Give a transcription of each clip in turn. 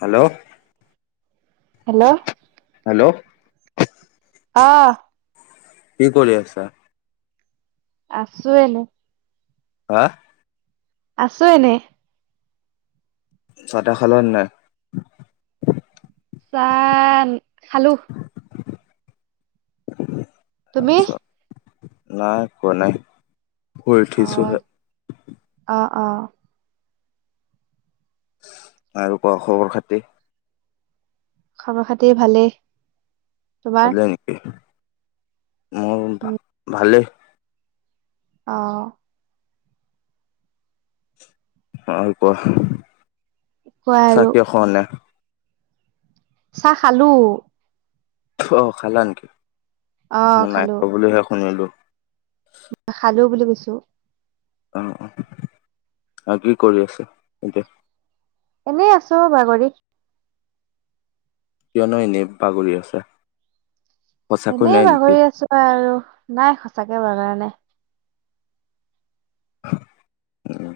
Hello? Hello? অ। কি কৰি আছা? আছো এনে। হা? আছো এনে। চটা খালৰ নাই? চাহ খালো। তুমি তাৰপিছত নাই কোৱা নাই। অ হলঠিছহে। অ। আৰু কোৱা খবৰ খাতি। খাব খাতি ভালেই। তোমাৰ শুলে নেকি মোৰ উম ভালেই অ', অ', কোৱা কোৱা চাহ আৰু কিয় খোৱা নাই চাহ খালো অ', খালা নেকি অ মই নাই খালো খোৱা বুলিহে শুনিলো খালো বুলি কৈছো অ', অ' কি কৰি আছা এতিয়া এনেই আছো বাগৰি কিয়নো এনে বাগৰি আছা সঁচাকৈ এনেই নাই নেকি বাগৰি আছো আৰু নাই সঁচাকে বাগৰা নাই উ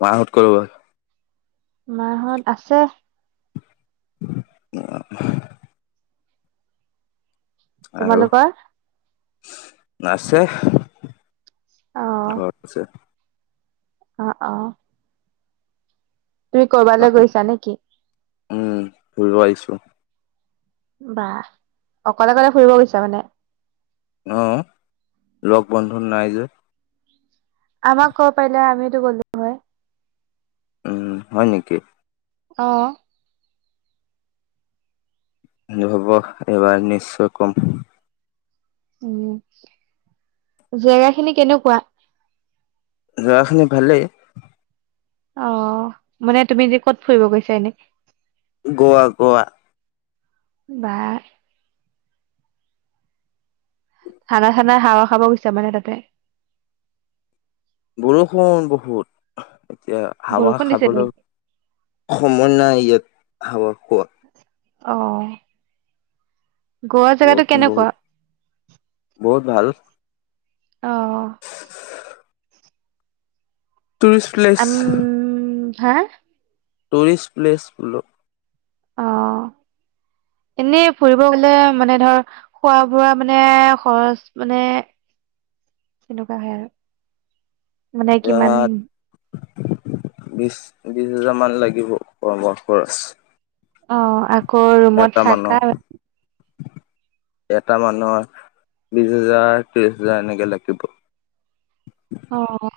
মাহঁত কলৈ গ'ল মাঁহত আছে অ', আৰু তোমালোকৰ আছে অ ঘৰত আছে অ', অ' তুমি কৰবালৈ গৈছা নেকি উম ফৰিব আইছো বাহ অকলে কলে ফুৰিব গৈছা মানে অ', লগ বন্ধু নাই যে আমাক কব পাৰিলে আমিতো গ'লো হয় উম হয় নেকি অ', হব এইবাৰ নিশ্চয় কম উম জেগা খিনি কেনেকুৱা যেগাখিনা ভালেই অ', মানে তুমি তিয়া কত ফুৰিব গৈছা এনে গোৱা গোৱা বা ঠাণ্ডা ঠাণ্ডা। হাৱা খাব গৈছো মানে তাতে বৰষুণ বহুত এতিয়া হাৱা বৰষুণ দিছে খাবলৈ নেকি? সময় নাই ইয়াত হাৱা খোৱাত অ', গোৱা জেগাতটো বৰষুণ কেনেকুৱা বহুত বহুত ভাল অ', টুৰিষ্ট প্লেচ আম হা টৰিষ্ট প্লেছ বোলো অ', এনেই ফুৰিব গলে মানে ধৰ খোৱা বোৱা মানে খৰচ মানে [inaudible] কেনেকুৱা হয় আৰু মানে কিমান ইয়াত বিশ বিশ হোজাৰমান লাগিব খোৱা বোৱা খৰচ অ', ৰুমত এটা থাকা মানুহ এটা মানুহৰ বিশ হেজাৰ ত্ৰিশ হাজাৰ এনেকে লাগিব অ',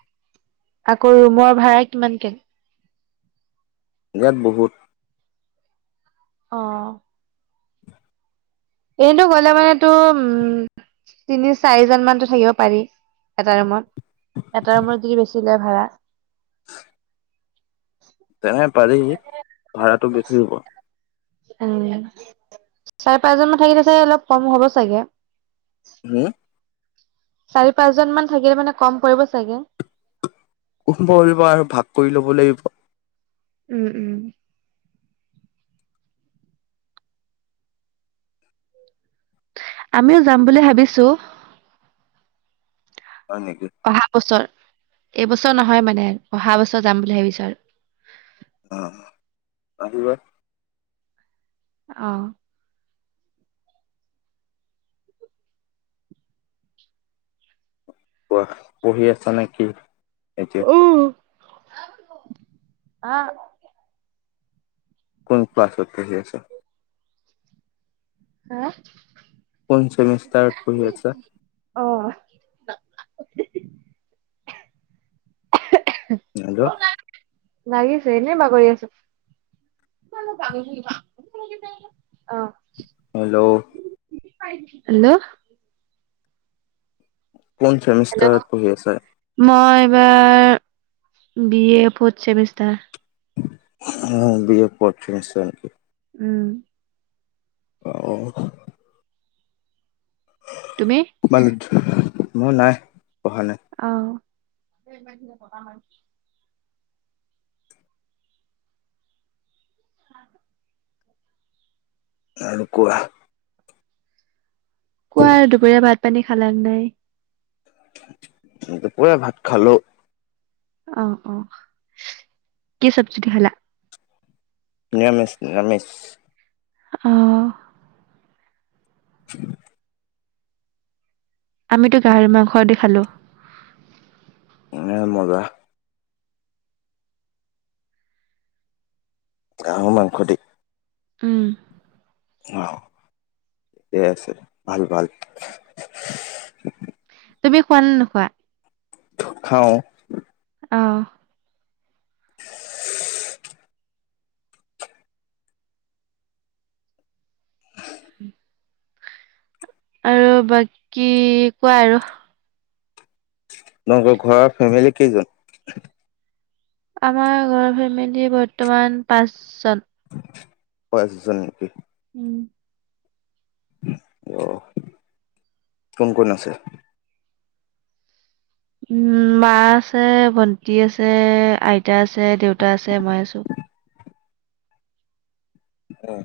আকৌ ৰুমৰ ভাড়া কিমানকে ইযাত বহুত অ', এনেইটো গলে মানে তো উম তিনি চাৰিজন মানতো থাকিব পাৰি এটা ৰুমত এটা ৰুমত যদি বেছি লয় ভাড়া তেনে পাৰি ভাড়াটো বেছি হ'ব। উম চাৰি, পাঁচজনমান থাকিলে চাগে অলপ কম হ'ব চাগে। হু। চাৰি পাঁচ জন মান থাকিলে মানে কম কৰিব চাগে। কম পৰিব আৰু ভাগ কৰি ল'ব লাগিব উম-উম। আমিও যাম বুলি ভাবিছো। হয় নেকি অহা বছৰ এইবছৰ নহয় মানে, অহা বছৰ যাম বুলি ভাবিছো আৰু অ' আহিব। অ'। পঢ়ি আছা নেকি এতিয়া? অ'। কোন ক্লাছত আহি আছে। হা কোন চেমিষ্টাৰত পঢ়ি আছা। অ হেল্লো। লাগিছে এনেই বাগৰি আছো। অ'। হেল্ল'। হেল্ল'। কোন চেমিষ্টাৰত পঢ়ি আছে। এবাৰ বি এ ফথ চেমিষ্টাৰ। উ বি এ ফৰ্ড চেমিষ্টাৰ। উম'। অহ। তুমি মান মোৰ নাই। পঢ়া নাই অ'। আৰু কোৱা। কোৱা দুপৰীয়া ভাত পানী খালাক নাই। দুপৰীয়া ভাত খালো। অ', -অ' কি চবজি দি খালা। নিৰামিষ, নিৰামিষ। অ'। [inaudible] আমিতো গাহৰি মাংস দি খালো। উ মজা। হাঁহৰ মাংসদি। উম, অ' ঠিকে আছে ভাল-ভাল। তুমি খোৱা নে নোখোৱা। খাও। অ'। [inaudible] আৰু বাকী কোৱা আৰু তোমালোকৰ ঘৰৰ ফেমিলি কেইজন। আমাৰ ঘৰৰ ফেমিলি বৰ্তমান পাঁচ জন। পাঁচজন নেকি? উম'। আহ কোন, কোন আছে। উম মা আছে, ভণ্টি আছে, আইতা আছে, দেউতা আছে, মই আছো। অ'।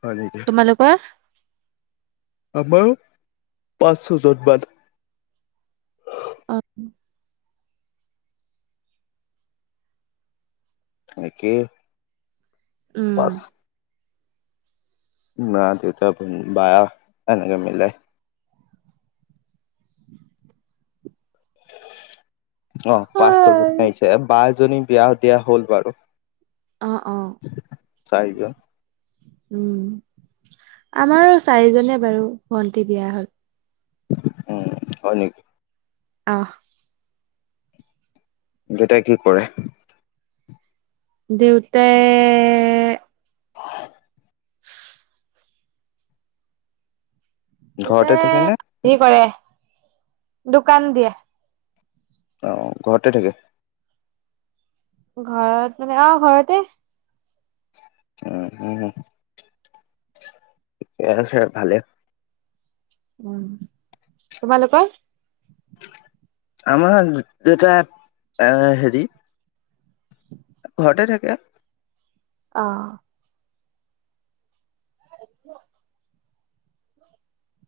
হয় নেকি তোমালোকৰৰ আমাৰো, পাঁচ ছজন মান অহ'। একেই। উম'। পাঁচ মা, দেউতা, বা এনেকে মিলাই। অহ' পাঁচ ছয় জনী অ', আহিছে, বা এজনী বিয়া দিয়া হ'ল বাৰু। অহ' অহ'। চাই বা। উম' আমাৰ চাৰিজনে বাৰু ভণ্টি বিয়া হ'ল। উম' হয় নেকি? অহ'। দেউতাই কি কৰে? দেউতা [unintelligible] [unintelligible] ঘৰতে দেউতায়ে থাকে নে হেৰি কৰে, দোকান দিয়ে। অহ' ঘৰতে থাকে। ঘৰত মানে, অহ' ঘৰতে। উম', উম'। ঠিকে আছে ভালে। উম'। তোমালোকৰ? আমাৰ দেউতাই এই হেৰি ঘৰতে থাকে। অহ'। [unintelligible]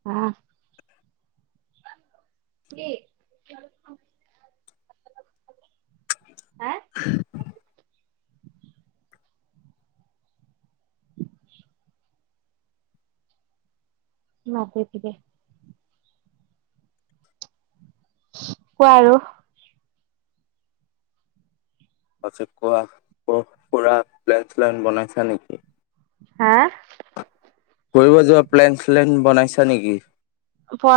অহ'। কি। হা। [unintelligible] কোৱা আৰু। তাৰপিছত কোৱা। কৰবাত ফুৰা প্লেন শ্লেন বনাইছা নেকি? হা? ফুৰিব যোৱা প্লেন শ্লেন বনাইছা নেকি? প'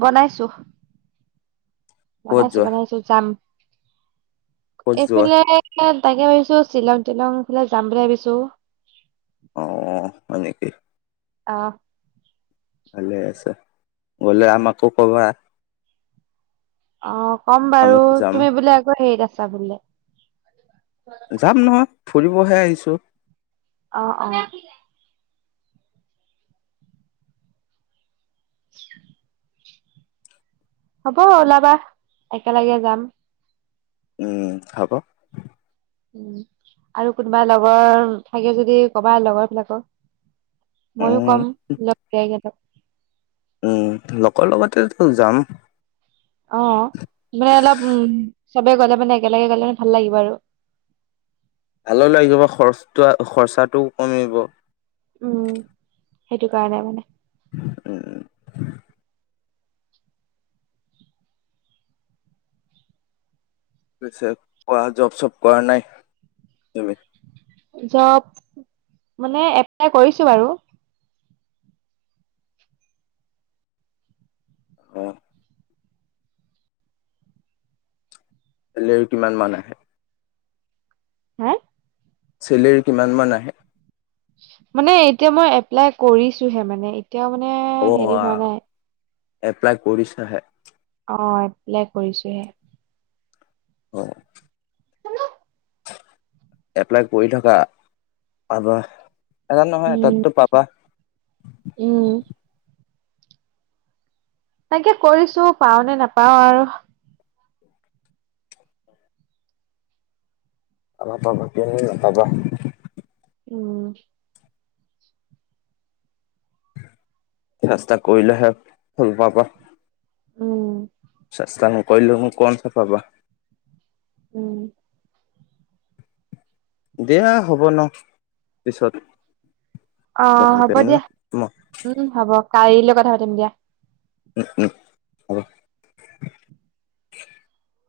বনাইছো। ক'ত বনাইছো যোৱা বনাইছো যাম। ক'ত যোৱা এইফালে তাকে ভাবিছো শ্বিলং টিলং ইফালে যাম বুলি ভাবিছো। অহ' হয় নেকি? অহ'। ভালে আছে। গ'লে আমাকো কবা। অহ' ক'ম আমি বাৰু যাম তুমি বোলে আকৌ হেৰিত আছা বোলে। যাম নহয়, ফুৰিবহে আহিছোঁ। অহ', অহ'। [unintelligible] হ'ব ওলাবা একেলগে যাম। উম' হ'ব। উম' আৰু কোনোবা লগৰ থাকে যদি কবা লগৰ বিলাকক। ময়ো উম কম লগৰীয়া কেইটাক। উম' লগৰ লগতেতো যাম। অহ' মানে অলপ উম, চবে গ'লে মানে একেলগে গলে মানে ভাল লাগিব আৰু। ভালো লাগিব, খৰচটো খৰচাটোও কমি। উম সেইটো কাৰণে মানে। উম। পিছে কোৱা জব চব কৰা নাই, তুমি? জব, মানে এপ্লাই কৰিছো বাৰু। [unintelligible] হলেও কিমান মান আহে? হা? চেলেৰী কিমান মান আহে? মানে এতিয়া মই এপ্লাই কৰিছোহে মানে এতিয়াও মানে অ হেৰি হোৱা নাই। এপ্লাই কৰিছা হে। অ' এপ্লাই কৰিছোহে। অ'। এপ্লাই কৰি থাকা, পাবা। এটা নহয় উম এটাটো পাবা। উম। তাকে কৰিছো পাও নে নাপাও আৰু। পাবা পাবা কিয়নো নাপাবা। উম। চেষ্টা কৰিলেহে ফল পাবা। উম। চেষ্টা নকৰিলেনো কৌনচা পাবা। উম। দিয়া হ'ব ন পিছত অ' কথাটো হ'ব পেল দিয়া না উম হ'ব কাললৈ কথা পাতিম দিয়া। উম উম হ'ব।